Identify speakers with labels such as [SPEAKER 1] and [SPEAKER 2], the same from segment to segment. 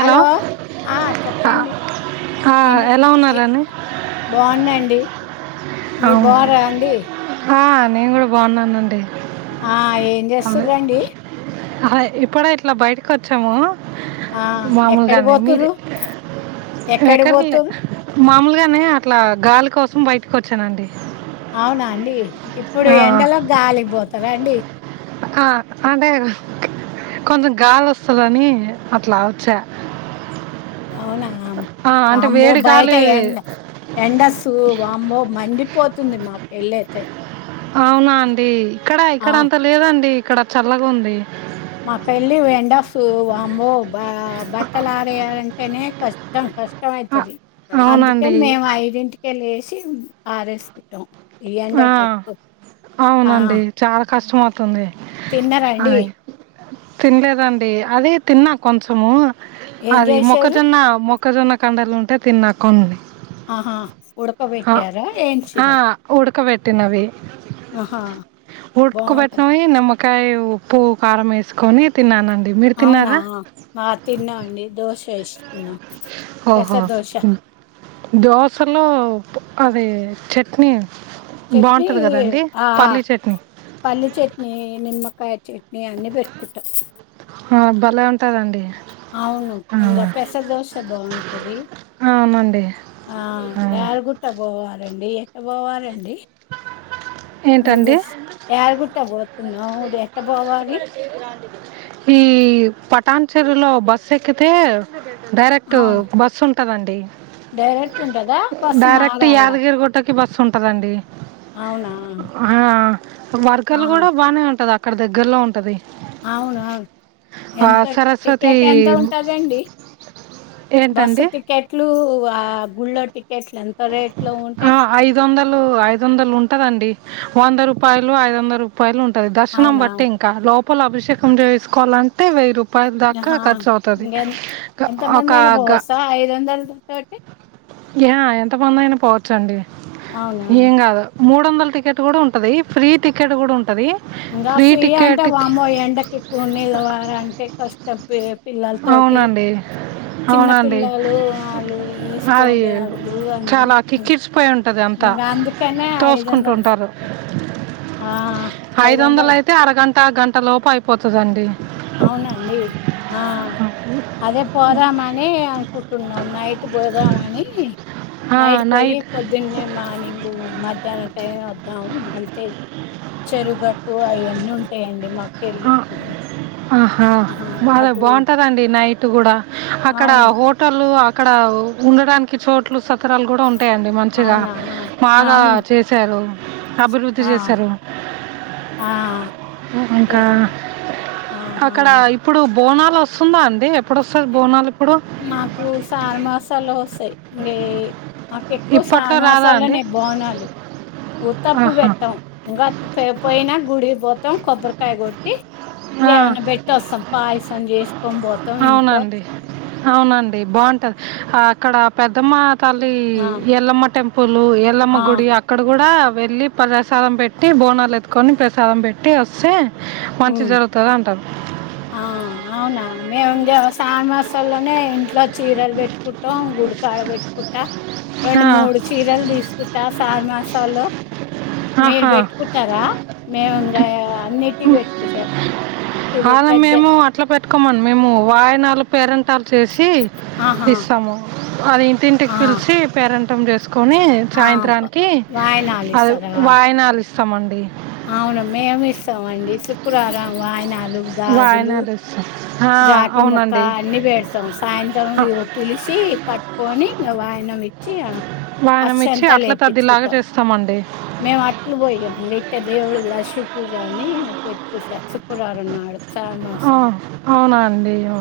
[SPEAKER 1] Hello ఆ
[SPEAKER 2] ఆ,
[SPEAKER 1] చెప్పండి
[SPEAKER 2] ఆ,
[SPEAKER 1] ఎ
[SPEAKER 2] ఎలా
[SPEAKER 1] ఎ
[SPEAKER 2] ఉన్నారండి
[SPEAKER 1] బాగునాఅండి మీ బాగు్రా అండి
[SPEAKER 2] ఆ, నేను కూడా బాగున్నానండి
[SPEAKER 1] ఆ ఏం
[SPEAKER 2] అదే
[SPEAKER 1] చేస్తురండి
[SPEAKER 2] అదే ఇప్పుడ ఇట్లా బయటకి వచ్చాము
[SPEAKER 1] ఆ ఎక్కడి
[SPEAKER 2] మామూలుగానే మీరు
[SPEAKER 1] పోతురు ఎక్కడి పోతురు
[SPEAKER 2] మామలుగానే అట్లా గాలి కోసం బయటకి వచ్చానండి
[SPEAKER 1] అవునా అండి ఇప్పుడు
[SPEAKER 2] ఆ,
[SPEAKER 1] ఎండలో గాలి పోత సరే అండి
[SPEAKER 2] ఆ అంటే కొంచెం గాలి వస్తుందని అట్లా వచ్చా
[SPEAKER 1] అవునా
[SPEAKER 2] ఆ, అంటే
[SPEAKER 1] వామ్మో
[SPEAKER 2] వేడి
[SPEAKER 1] బయట
[SPEAKER 2] గాలి
[SPEAKER 1] ఎండ ఎండస్సు వామ్మో మండి పోతుంది మాకు వెళ్ళైతే
[SPEAKER 2] అవునా అండి ఇక్కడ ఇక్కడ
[SPEAKER 1] అవు
[SPEAKER 2] అంతా లేదండి ఇక్కడ చల్లగా ఉంది
[SPEAKER 1] మకల్ని ఎండాస్ వామో బ బట్టలు ఆరేయాలంటేనే కష్టం కష్టం ష్టం
[SPEAKER 2] ఆ,
[SPEAKER 1] అయితది అందుకే
[SPEAKER 2] అవునండి
[SPEAKER 1] మేము ఐడింటికె లేసి సి ఆరెసు కుట్టాం
[SPEAKER 2] ఆ అవునండి చాలా కష్టం అవుతు తుంది
[SPEAKER 1] తిన్నరండి
[SPEAKER 2] తినలేదండి అదే తిన్నా కొంచము
[SPEAKER 1] ఏం
[SPEAKER 2] అది
[SPEAKER 1] చేశారు
[SPEAKER 2] మొక్కజొన్న మొక్క మొక్కజొన్న కండలు ఉంటే తిన్నా కొన్ని
[SPEAKER 1] ఆహా
[SPEAKER 2] ఆ
[SPEAKER 1] ఉడకబెట్టారా
[SPEAKER 2] ఆ
[SPEAKER 1] ఏంచిర్రా
[SPEAKER 2] ఉడకబెట్టినవి
[SPEAKER 1] బాగుంటది
[SPEAKER 2] ఉడుకబెట్టినవి నిమ్మ కాయ ఉప్పు కారం వేసుకొని తిన్నానండి మీరు
[SPEAKER 1] అవునా
[SPEAKER 2] తిన్నారా
[SPEAKER 1] ఆ తిన్నా అండి దోశ పెస్ష్ట్ ఉన్నా
[SPEAKER 2] ఓహో
[SPEAKER 1] ఎసా దోషా
[SPEAKER 2] దోశలో అది చట్నీ
[SPEAKER 1] చట్నీ
[SPEAKER 2] బాగుంటది కదండి
[SPEAKER 1] ఆ ఆ
[SPEAKER 2] పల్లీ చట్నీ
[SPEAKER 1] పల్లి చట్నీ నిమ్మకాయ చట్నీ అన్నిీ పెట్టుకుంటా
[SPEAKER 2] హ భలే ఉంటదండి
[SPEAKER 1] అవును ఇంకా పెసదోశ బాగుంటది
[SPEAKER 2] అవునండి
[SPEAKER 1] ఆ రుగుట్ట పోవాలి రంీ ఎట్టపోవాలండి
[SPEAKER 2] ఏంటండి
[SPEAKER 1] మీజస్ యాదరిగిగుట్టకు పోత నవుది ఎట్ట పోవాలి
[SPEAKER 2] ఈ పటాన్ చెరువులో బస్సు ఎక్కితే డైరెక్ట్
[SPEAKER 1] అవును
[SPEAKER 2] బస్ ఉ ఉంటదండి
[SPEAKER 1] డైరెక్ట్ ఉంటదా బస్సు
[SPEAKER 2] డైరెక్ట్
[SPEAKER 1] మారాలా
[SPEAKER 2] యాదగిరిగుట్టకి బస్సు ఉంటదండి
[SPEAKER 1] అవునా
[SPEAKER 2] ఆ
[SPEAKER 1] ఆ
[SPEAKER 2] మార్కాల్ కూడా బాగానే ఉంటది అక్ అక్కడ దగ్గరలో ఉంటది
[SPEAKER 1] అవునుఅవును
[SPEAKER 2] ఆ,
[SPEAKER 1] ఎంత
[SPEAKER 2] సరస్వతి
[SPEAKER 1] టికెట్ ఎంత ఉంటుందండి బస్సు
[SPEAKER 2] ఏంటండి
[SPEAKER 1] టికెట్లు ఆ గుళ్ళో టికె
[SPEAKER 2] ఆ ఐదు వందలు ఐదు వందలు ఉంటదండి వంద రూపాయలు ఐదు వందల రూపాయలు ఉంటు ది దర్శనం
[SPEAKER 1] అవునా
[SPEAKER 2] బట్టి ఇంకా లోప లోపల అభిషేం చేసుకోవాలంటే వెయ్యి రూపా
[SPEAKER 1] హా ఇంత ఎంత
[SPEAKER 2] ఒక
[SPEAKER 1] మంది ఐనా పోవచ్చ ఐదు వందల తోటి
[SPEAKER 2] యాహ ఎంత ఎంత మంది అయినా పోవచ్చండి
[SPEAKER 1] అవునా
[SPEAKER 2] ఏం కాదు మూడు వందల టికెట్ కూడా ఉంటది ఫ్రీ టికెట్ కూడా ఉంటది
[SPEAKER 1] ఇంకా ఫ్రీ అంటే వాబో ఎండకి ఎక్కువ నిలవాలంటే కష్ట పిల్లల తోటి
[SPEAKER 2] అవునండి
[SPEAKER 1] చిన్న
[SPEAKER 2] అవునండి
[SPEAKER 1] పిల్లలు వాళ్ళు వేసుకో
[SPEAKER 2] అది
[SPEAKER 1] బ్యాగులు అంది
[SPEAKER 2] చాలా చిికిట్సిపోయి ఉంటుంది అంతా
[SPEAKER 1] ఇంకా అందుకనే ఐదు వందలు
[SPEAKER 2] తోసుకుంటుంటారు
[SPEAKER 1] ఆ ఐదు వందలు
[SPEAKER 2] గంట గంట లోపు అయిపోతుందండి
[SPEAKER 1] అవునండి ఆ అదే పోదామని అనుకుంటున్నాం నైట్ పోదామని నైట్ పోయి పొద్దున్నే మార్నింగ మధ్యాహ్నం టైం వద్దాం అంతే చెరుగట్ టూ అవవన్నీ ఉంటాయండి మాకు పెళ్ళి
[SPEAKER 2] ఆ, ఆహా బాగ బాగుంటదండి నైట్ కూడా అక్కడ
[SPEAKER 1] అవును
[SPEAKER 2] హోటల్ అక్కడ ఉండడానికి చోట్లు స పస్తరాలు కూడా ఉంటాయండి మంచిగా
[SPEAKER 1] అవునా
[SPEAKER 2] బాగా
[SPEAKER 1] అవును
[SPEAKER 2] చేశారు అభివృద్ధి
[SPEAKER 1] ఆ
[SPEAKER 2] చేశారు
[SPEAKER 1] ఆ ఏ
[SPEAKER 2] ఇంకా అక్కడ
[SPEAKER 1] ఆహా
[SPEAKER 2] ఇప్పుడు బోనాలు వస్తుందా అండి ఎప్పుడు వస్తంది బోనాలు ఇప్పుడు
[SPEAKER 1] మాకు సార మాసాలు వస్తాయి ఇంే మాకుెక్కువ సార
[SPEAKER 2] ఇప్పట్లో రాదా అండి
[SPEAKER 1] మాసాలనే బోనాలు ఊత్తప్పుడు
[SPEAKER 2] ఆహా
[SPEAKER 1] పెట్టాం ఇంకా పోయినా గుడికి పోతాం కొబ్బరికాయ కొట్టి
[SPEAKER 2] ఆ,
[SPEAKER 1] ఏమన్నా పెట్టి వస్తాం పాయసం చేసుకొని పోతాం ఇంట్లో
[SPEAKER 2] అవునండి అవునండి బాగుంటది అక్కడ పెద్దమ్మ కాళలి
[SPEAKER 1] ఆ
[SPEAKER 2] ఎల్లమ్మ టెంపు పులు ఎల్లమ్మ
[SPEAKER 1] ఆ
[SPEAKER 2] గుడి అక్కడ కూడా వెళ్ళి ప్రసాద పెట్టి బోన లే కత్కొని ప్రసాదం పెట్టి వస్తే మంచి
[SPEAKER 1] ఉ
[SPEAKER 2] జరుగుతుంది అంటారు
[SPEAKER 1] ఆ అవునా మేము ఇంకా సాన్ మాసల్లోనే ఇం ఇట్లా చీరలు పెట్టుకుంటాం గుడికాయడ పెట్టుకుంటా రెండు
[SPEAKER 2] ఆ,
[SPEAKER 1] మూడు చీరలు తీసుకుంటా సార్ మసాలా మీరు
[SPEAKER 2] ఆహా
[SPEAKER 1] పెట్టుకుంటారా మేము ఇంకా అన్నిటి పెట్
[SPEAKER 2] అలా మేము అట్లా పెట్టుకోమండి మేము వాయిన వా పేరెంట్ాలు చేసి
[SPEAKER 1] ఆహా
[SPEAKER 2] ఇస్తాము అది ఇంటింటికి
[SPEAKER 1] ఆ
[SPEAKER 2] పిలిచి పేరెంట్ టం చేస్ కని
[SPEAKER 1] ఆ ప
[SPEAKER 2] సాయంత్రానికి
[SPEAKER 1] వాయినాలు
[SPEAKER 2] అ
[SPEAKER 1] ఇస్తారా?
[SPEAKER 2] వాయనాలుస్త సమడి
[SPEAKER 1] అవును మేమి ఇస్తామ అండి శుక్రవారం వాయనాలు గాజులు
[SPEAKER 2] వాయినాలు ఇస్తాం ఆ,
[SPEAKER 1] జాకెట్ ముక్క
[SPEAKER 2] అవునండి
[SPEAKER 1] అన్ని పెేడతాం సాయంత్రం
[SPEAKER 2] ఆ,
[SPEAKER 1] నువ పిలిచ కట్టుకొని వాయనం ఇచ్చి
[SPEAKER 2] వాయనం ఇచ్చి
[SPEAKER 1] అసంతా
[SPEAKER 2] అట్ల తద్దిలాగా
[SPEAKER 1] లేర్పించుకుంటాం
[SPEAKER 2] చేస్తామండి
[SPEAKER 1] మేము అట్లు పోయి దేవుడు లక్ష్మీ పూజని పెట్టుకుంటా శుక్రవారం నాడు
[SPEAKER 2] ఆ అవునా అండి అ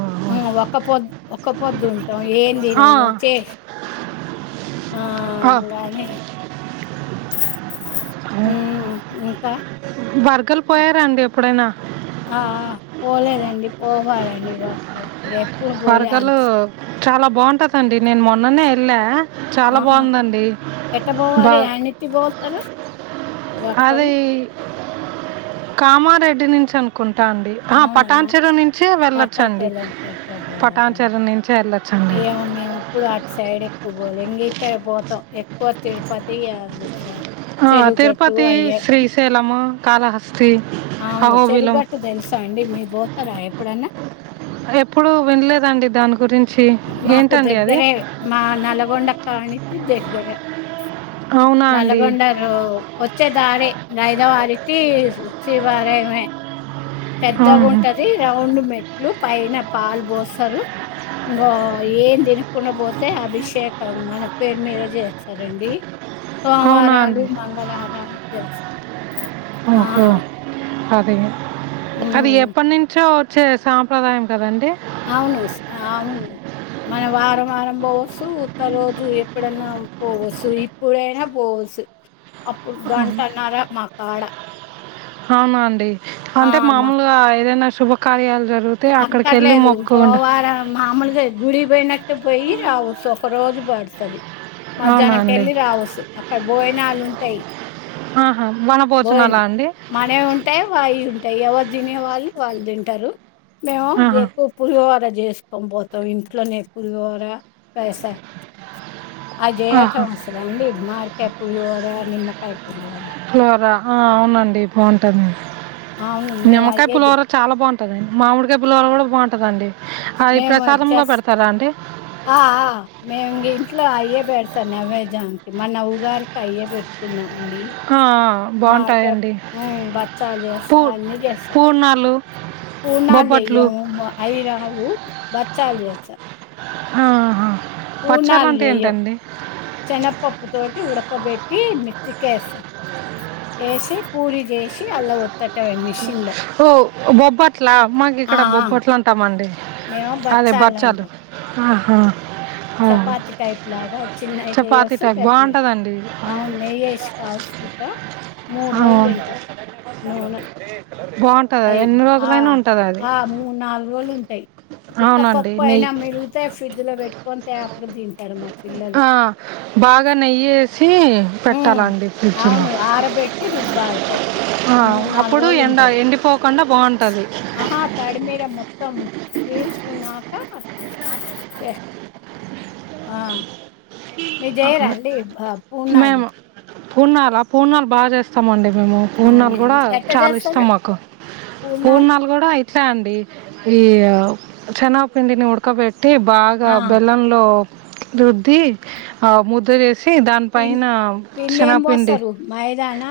[SPEAKER 1] ఒక పొద్దు ఒక పొద్దుం
[SPEAKER 2] ఆ.
[SPEAKER 1] ఏందినము చే ఆ
[SPEAKER 2] ఆ,
[SPEAKER 1] గానీ ఉ ఇంకా
[SPEAKER 2] బర్గలు పోయారండి ఎప్పుడైనా
[SPEAKER 1] ఆ ఆ పోలేదండి పోవాలండి బ
[SPEAKER 2] పరకలు చాలా బాగుంటందండి నేను మొన్ననే ఎళ్ళా
[SPEAKER 1] ఆహా ఎట్ట పోవాలి యాన్నితి పోతారు
[SPEAKER 2] అదీ కామారెడ్డి నుంచి అనుకుంటా పట్టండిఆ
[SPEAKER 1] అవునా!
[SPEAKER 2] పటాన్చరువు నుంచే వెళ్లొచ్చండి
[SPEAKER 1] పట్టాటెల్లం కట్ట
[SPEAKER 2] పటాన్
[SPEAKER 1] పోవాలా?
[SPEAKER 2] చెరువు నుంచే వెళ్లొచ్చండి
[SPEAKER 1] ఎంగతే పోతాం ఎక్కువ తిరుపతి యాదిగుట్ట
[SPEAKER 2] ఆ తిరుపతి శ్రీశైలము కాలహా
[SPEAKER 1] అవును చెరుగట్టు తెలుసా అండి మీరు పోత రా ప్పుడన్న
[SPEAKER 2] ఎప్పుడు వినలేదండి దాని గురించి
[SPEAKER 1] మాకు
[SPEAKER 2] ఏంటండి అది
[SPEAKER 1] దగ్గరే మా నల్గొండ కానించి దగ్గర
[SPEAKER 2] అవునా అండి
[SPEAKER 1] నల్గొండరు వచ్చే దారి ఐద వారి ఈ సీ బారేమ
[SPEAKER 2] ఆహా.
[SPEAKER 1] పెద్దగుంటది రౌండ్ మెట్లు పైన పాలు పోస్తారు ఇంగో ఏం తిన కున్న పోతే అభిషేకం మన పేరు మీర చేస్తారండి
[SPEAKER 2] అవునా
[SPEAKER 1] సోమారాలు
[SPEAKER 2] అండి
[SPEAKER 1] మంగళారాలు దేట్చు
[SPEAKER 2] ఓహో అదే అది
[SPEAKER 1] హ్మ్.
[SPEAKER 2] ఎప్ప నించో చ్చె సాంప్రదాయం కదండి
[SPEAKER 1] అవును అవును మనం వారం వారం పోవస్సు ఉత్త‌ రోజు ఎప్పుడన్నా పోవస్సు ఇప్పుడైనా పోవస్సు అప్పుడు గంటన్నర మాకాడ
[SPEAKER 2] అవునండి అంటే మామూలుగా ఏదైనా శుభకార్యాలు జరిగితే అక్కడికి వెళ్ళి
[SPEAKER 1] అక్కట్లేదు
[SPEAKER 2] మొక్కుకుంటా
[SPEAKER 1] పోవారం మామూలుగా గుడికి పొయినట్టే పొయ్యి రావస్సు ఒక రోజు పడుతది
[SPEAKER 2] అవునా అండి
[SPEAKER 1] మధ్యాహ్నంకెళ్ళి రావస్సు అక్కడ బోజనాల్ ఉం టయ్
[SPEAKER 2] ఆహా వనభోజనాలా
[SPEAKER 1] బోజనం
[SPEAKER 2] అండి
[SPEAKER 1] మనయ్ ఉంటయ్ వాయి ఉంటయ్ ఎవ తినే వాళ్ళు వాళ్ళు దింటరు మేము
[SPEAKER 2] ఆహా
[SPEAKER 1] గెక్కువ పులిహోర‌ జేస్కొని పోతం ఇంట్లోనే పులిహోర పైస
[SPEAKER 2] ఆహా
[SPEAKER 1] అజేయటం వస్తదా అండి మాడికాయ్ పులిహోర నిమ్మకాయ పులిహోర
[SPEAKER 2] పులిహోర ఆ అవునండి బావుంటది
[SPEAKER 1] అవును మేము
[SPEAKER 2] నిమ్మకాయ
[SPEAKER 1] అయ్యే చే
[SPEAKER 2] పులిహోర చాలా బాగుంటదండి మామిడికాయ పులిహోర కూడా బాంటదండి
[SPEAKER 1] మేమోచ్చెస్ ఆ ఆ మేము ఇంట్లో అయ్యే పెడతాం నవేద్యానికి మొన్న ఉగాదికి అయ్యే పెడ్ తిన్నం
[SPEAKER 2] ఆ బాగుంటాయండి
[SPEAKER 1] ఉమ్, బచ్చాలు
[SPEAKER 2] పూ పూర్ణాలు
[SPEAKER 1] పూర్ణాల్
[SPEAKER 2] బొబ్బట్లు
[SPEAKER 1] జెయ్యం బ అయి రావు బచ్చాల్ చేత్ స
[SPEAKER 2] ఆహా బచ్చాలు
[SPEAKER 1] పూర్ణాలు
[SPEAKER 2] అంటే
[SPEAKER 1] చెయ్యం
[SPEAKER 2] ఏంటండి
[SPEAKER 1] శనగపప్పు తోటి ఉడకబెట్టి మిత్తికెస్తం ఏసి పూరి జేషి అల్ల వత్
[SPEAKER 2] ఓ బొబ్బట్లా మాకు
[SPEAKER 1] ఆ
[SPEAKER 2] ఇక్కడ
[SPEAKER 1] ఆ,
[SPEAKER 2] బొబ్బట్లు అంటామండి
[SPEAKER 1] మేము
[SPEAKER 2] అదే బచ్చాలు
[SPEAKER 1] అంటాం
[SPEAKER 2] ఆహా ఆ,
[SPEAKER 1] చపాతి టైప్ లాగా చిన్నవి
[SPEAKER 2] చపాతీ
[SPEAKER 1] చెయ్యొస్త
[SPEAKER 2] టైప్
[SPEAKER 1] పెద్దయి
[SPEAKER 2] బాగుంటుందండి
[SPEAKER 1] అవును నెయ్యేసి కాల్చుకుంటం మూడు రోజులు తింటాం నూనె
[SPEAKER 2] బే
[SPEAKER 1] అయి ఆ
[SPEAKER 2] అది
[SPEAKER 1] ఆ మూడ్ నాలుగు రోజులు ఉంటయి ఉత్త
[SPEAKER 2] అవునండి
[SPEAKER 1] పప్పు అయినా
[SPEAKER 2] నెయ్యి
[SPEAKER 1] మిగులుతే ఫ్రిడ్జ్ లో పెట్టుకొని తేపకి తింటరు‌ మా పిల్లలు
[SPEAKER 2] ఆ బాగా నెయ్యేసి
[SPEAKER 1] హ్మ్.
[SPEAKER 2] పెట్టాలండి ఫ్రిడ్జ్ లో
[SPEAKER 1] అవును. ఆరబెట్టి రుబ్బాలి పప్పు.
[SPEAKER 2] ఆ
[SPEAKER 1] మూ
[SPEAKER 2] అప్పుడు ఎండ
[SPEAKER 1] రోజులుంటది.
[SPEAKER 2] ఎండిపో కుండా బావుం
[SPEAKER 1] ఆహా తడి మీద మొత్తం పీల్చుకున్నా హ చ్ ఆ మీర్ చేయరాండి ప పూర్ణాలు
[SPEAKER 2] పూర్ణాలా పూర్ణాలు బాచేస్తమండి మేము
[SPEAKER 1] అవునా!
[SPEAKER 2] పూర్ణల్గుడా
[SPEAKER 1] ఎట్ట
[SPEAKER 2] చాలా ఇష్టం
[SPEAKER 1] జేస్తారు
[SPEAKER 2] మాకు
[SPEAKER 1] పూర్ణాలు?
[SPEAKER 2] పూర్ణల్గుడా ఇట్లే అండి ఈ చెనగ పిండిని ఉడ్కబెట్ టి బాగా
[SPEAKER 1] ఆ!
[SPEAKER 2] బెల్లంలో రుద్ధి! ఆ ముద్ద
[SPEAKER 1] పిం
[SPEAKER 2] దానిపైన
[SPEAKER 1] పిండేం
[SPEAKER 2] శనపిండి
[SPEAKER 1] బోస్తారు? మైదానా?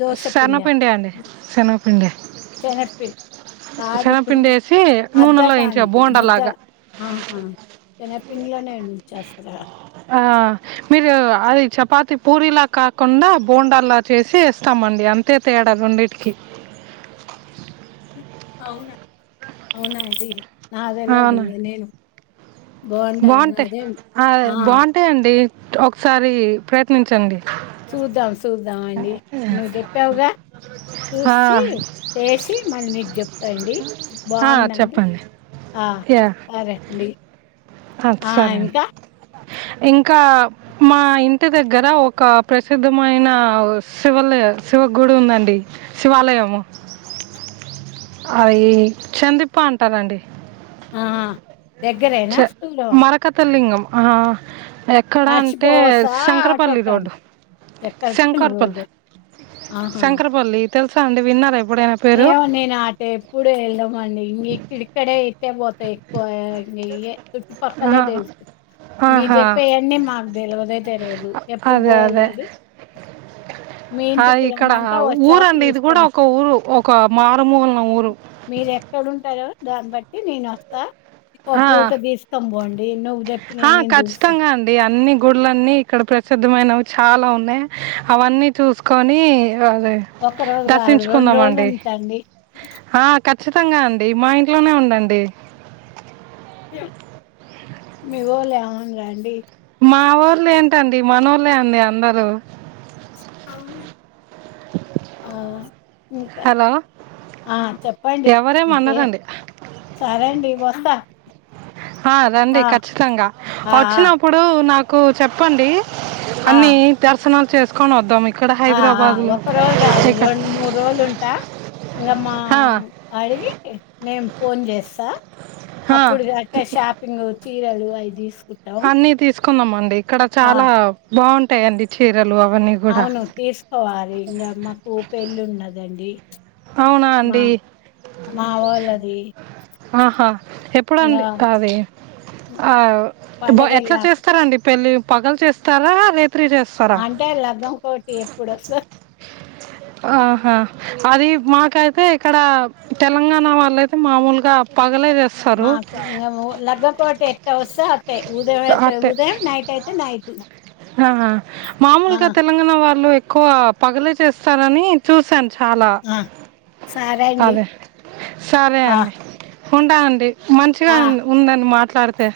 [SPEAKER 1] దోస
[SPEAKER 2] శనపిండి అండి శనగ్ పిండి
[SPEAKER 1] చెనగపిండి కాదు
[SPEAKER 2] వేసి నూనెలో వేయించా
[SPEAKER 1] అద్దటానికి ముద్ద
[SPEAKER 2] బోండాలాగా
[SPEAKER 1] ఆహా చెనగపిండిలోనే చెస్తరా
[SPEAKER 2] ఆహ్ మీరు అది చపాతి పూరిలా కాకుండా బోండాలా చేసి ఇస్తామండి అంతే తేడా రెండిటికి
[SPEAKER 1] అవునా అవునాండి నాదేలా
[SPEAKER 2] అవునండి
[SPEAKER 1] ఒదింది నేను బావుంటాది
[SPEAKER 2] బాగుంటాయి
[SPEAKER 1] అదే
[SPEAKER 2] ఆహా
[SPEAKER 1] ఆ!
[SPEAKER 2] బాగుంటాయి అండి ఒకసారి ప్రయత్నించండి.
[SPEAKER 1] చూద్దాం సూద్దాండి నువ్వు చెప్పావుగా
[SPEAKER 2] ఆ,
[SPEAKER 1] చూసి టేసి మళ్ళీ నీక్ చెప్ టండి
[SPEAKER 2] ఆ,
[SPEAKER 1] బాగుందంటే
[SPEAKER 2] చెప్పండి
[SPEAKER 1] ఆహ్ సరేండి
[SPEAKER 2] అహ్ సరేండి ఇంకా మా ఇంటి దగ్గర ఒక ప్రసిద్ధమైన ఓ శివలయ్ శివ గుడుందండి శివాలయము అయి చందిప్ప అంటారండి
[SPEAKER 1] ఆహ్
[SPEAKER 2] చ మరకత్తలింగం ఆహ్ ఎక్కడంటే
[SPEAKER 1] మర్చిపోవసా
[SPEAKER 2] శంకరపల్లి
[SPEAKER 1] ఆటోకని
[SPEAKER 2] రోడ్డు
[SPEAKER 1] చక్కరపల్లి
[SPEAKER 2] శంకొర్పల్లి
[SPEAKER 1] రోడ్. ఆహా!
[SPEAKER 2] శంకరపల్లి తెలుసాండి విన్నారేం
[SPEAKER 1] ఏమో నేను అటెప్పుడు వెళ్ళమండి ఇంగిక్కడిక్కడే ఇటేపోత ఎక్కువ ఇంక ఇయ్యే
[SPEAKER 2] ఆ,
[SPEAKER 1] చుట్టుపక్కలే తెలుసు మీరు
[SPEAKER 2] ఆహా
[SPEAKER 1] చెప్పేవన్నీ మాకు తెల్వదే తెల్వదు ఎప్పుడు
[SPEAKER 2] అదే అదే
[SPEAKER 1] పోలేదు మీ
[SPEAKER 2] ఆ,
[SPEAKER 1] ఇంటికి
[SPEAKER 2] ఇక్కడ
[SPEAKER 1] రమ్మంటే వస్తాం తీస్తాం
[SPEAKER 2] కామ
[SPEAKER 1] మీరు ఎక్కడుంటార దాన్ని బట్టి నేను వస్తా ఇ
[SPEAKER 2] ఆ,
[SPEAKER 1] పూట తీస్తకం పోండి నువ్వు
[SPEAKER 2] ఆ
[SPEAKER 1] చెప్పినయి నేను చూస్తా
[SPEAKER 2] ఖచ్చితంగా అండి అన్ని గుళ్లన్నీ ఇక్కడ ప్రసిద్ధమైనవి చాలా ఉన్నాయి్ అవన్నీ చూసుకొని అదే
[SPEAKER 1] ఒక్క రోజు కాదు రెండు
[SPEAKER 2] దర్శించుకుందామ
[SPEAKER 1] రోజులు
[SPEAKER 2] అండి
[SPEAKER 1] ఉంటాండి
[SPEAKER 2] ఖచ్చితంగా అండి మా ఇంట్లోనే ఉండండి.
[SPEAKER 1] మీగో లేమన రండి.
[SPEAKER 2] మా ఊళ్ళ ఏంటండి మన ఊళ్లే అడి అందరూ
[SPEAKER 1] ఆ ఇంకా
[SPEAKER 2] హలో
[SPEAKER 1] ఆ చెప్పండి. ఇంకే
[SPEAKER 2] ఎవరేమనరండి
[SPEAKER 1] సరే అండి వస్తా.
[SPEAKER 2] ఆ రండి ఖచ్చితంగా
[SPEAKER 1] ఆ
[SPEAKER 2] వచ్చినప్పుడు నాకు కు చెప్పండి
[SPEAKER 1] ఆ
[SPEAKER 2] అన్ని తెర్సనలు చేసుకొని వద్దాంకు
[SPEAKER 1] ఆ ఒక రోజు కాదు, రెండు మూడు రోజులు ఉంటా ఇంకామ్ మా
[SPEAKER 2] ఆ
[SPEAKER 1] అడిగి నేం ఫోన్ చేస్తా
[SPEAKER 2] ఆ
[SPEAKER 1] అప్పుడు అట్టే షాపింగ్ అవు చీరలు ఐదుసు
[SPEAKER 2] అన్నీ తీసుకు కుందంమండి. ఇక్కడ చాలా
[SPEAKER 1] ఆ!
[SPEAKER 2] బాగుంటు ఉండి చే
[SPEAKER 1] అవును తీసుకోవాలి. ఇంకా మాకు పెళ్ళి ఉన్నదండి.
[SPEAKER 2] అవునా అండి
[SPEAKER 1] మా అవునా? వోళ్ళది.
[SPEAKER 2] ఆహా
[SPEAKER 1] ఇంగా
[SPEAKER 2] ఎప్పుడుండి. అది ఆ ఎట్లా
[SPEAKER 1] పండగెళ్ళాక.
[SPEAKER 2] చేస్తారంండి పెళ్ళి పగలు చేస్తారా రేపు
[SPEAKER 1] అంటే లగ్ంకోటి ఎప్పుడుస
[SPEAKER 2] ఆహా అది మాకైతే ఇక్కడ తెలంగాణ వాళ్ళ అయితే మామూలుగా ప
[SPEAKER 1] ల్గకోట ఎట్ట వర్స అతే ఉదయం అయితే ఉదయం నైట్ అయితే, నైట్
[SPEAKER 2] ఆా మామూలుగా తెలంగాణ వాళ్ళు ఎక్కువ పగలే చేస్తనని చూసాను. చాలా
[SPEAKER 1] ఆ! సరే అండి.
[SPEAKER 2] అదే సరే
[SPEAKER 1] ఆ!
[SPEAKER 2] అండి ఉంటా అండి మంచిగా
[SPEAKER 1] ఆ!
[SPEAKER 2] ఉందని మాట కతే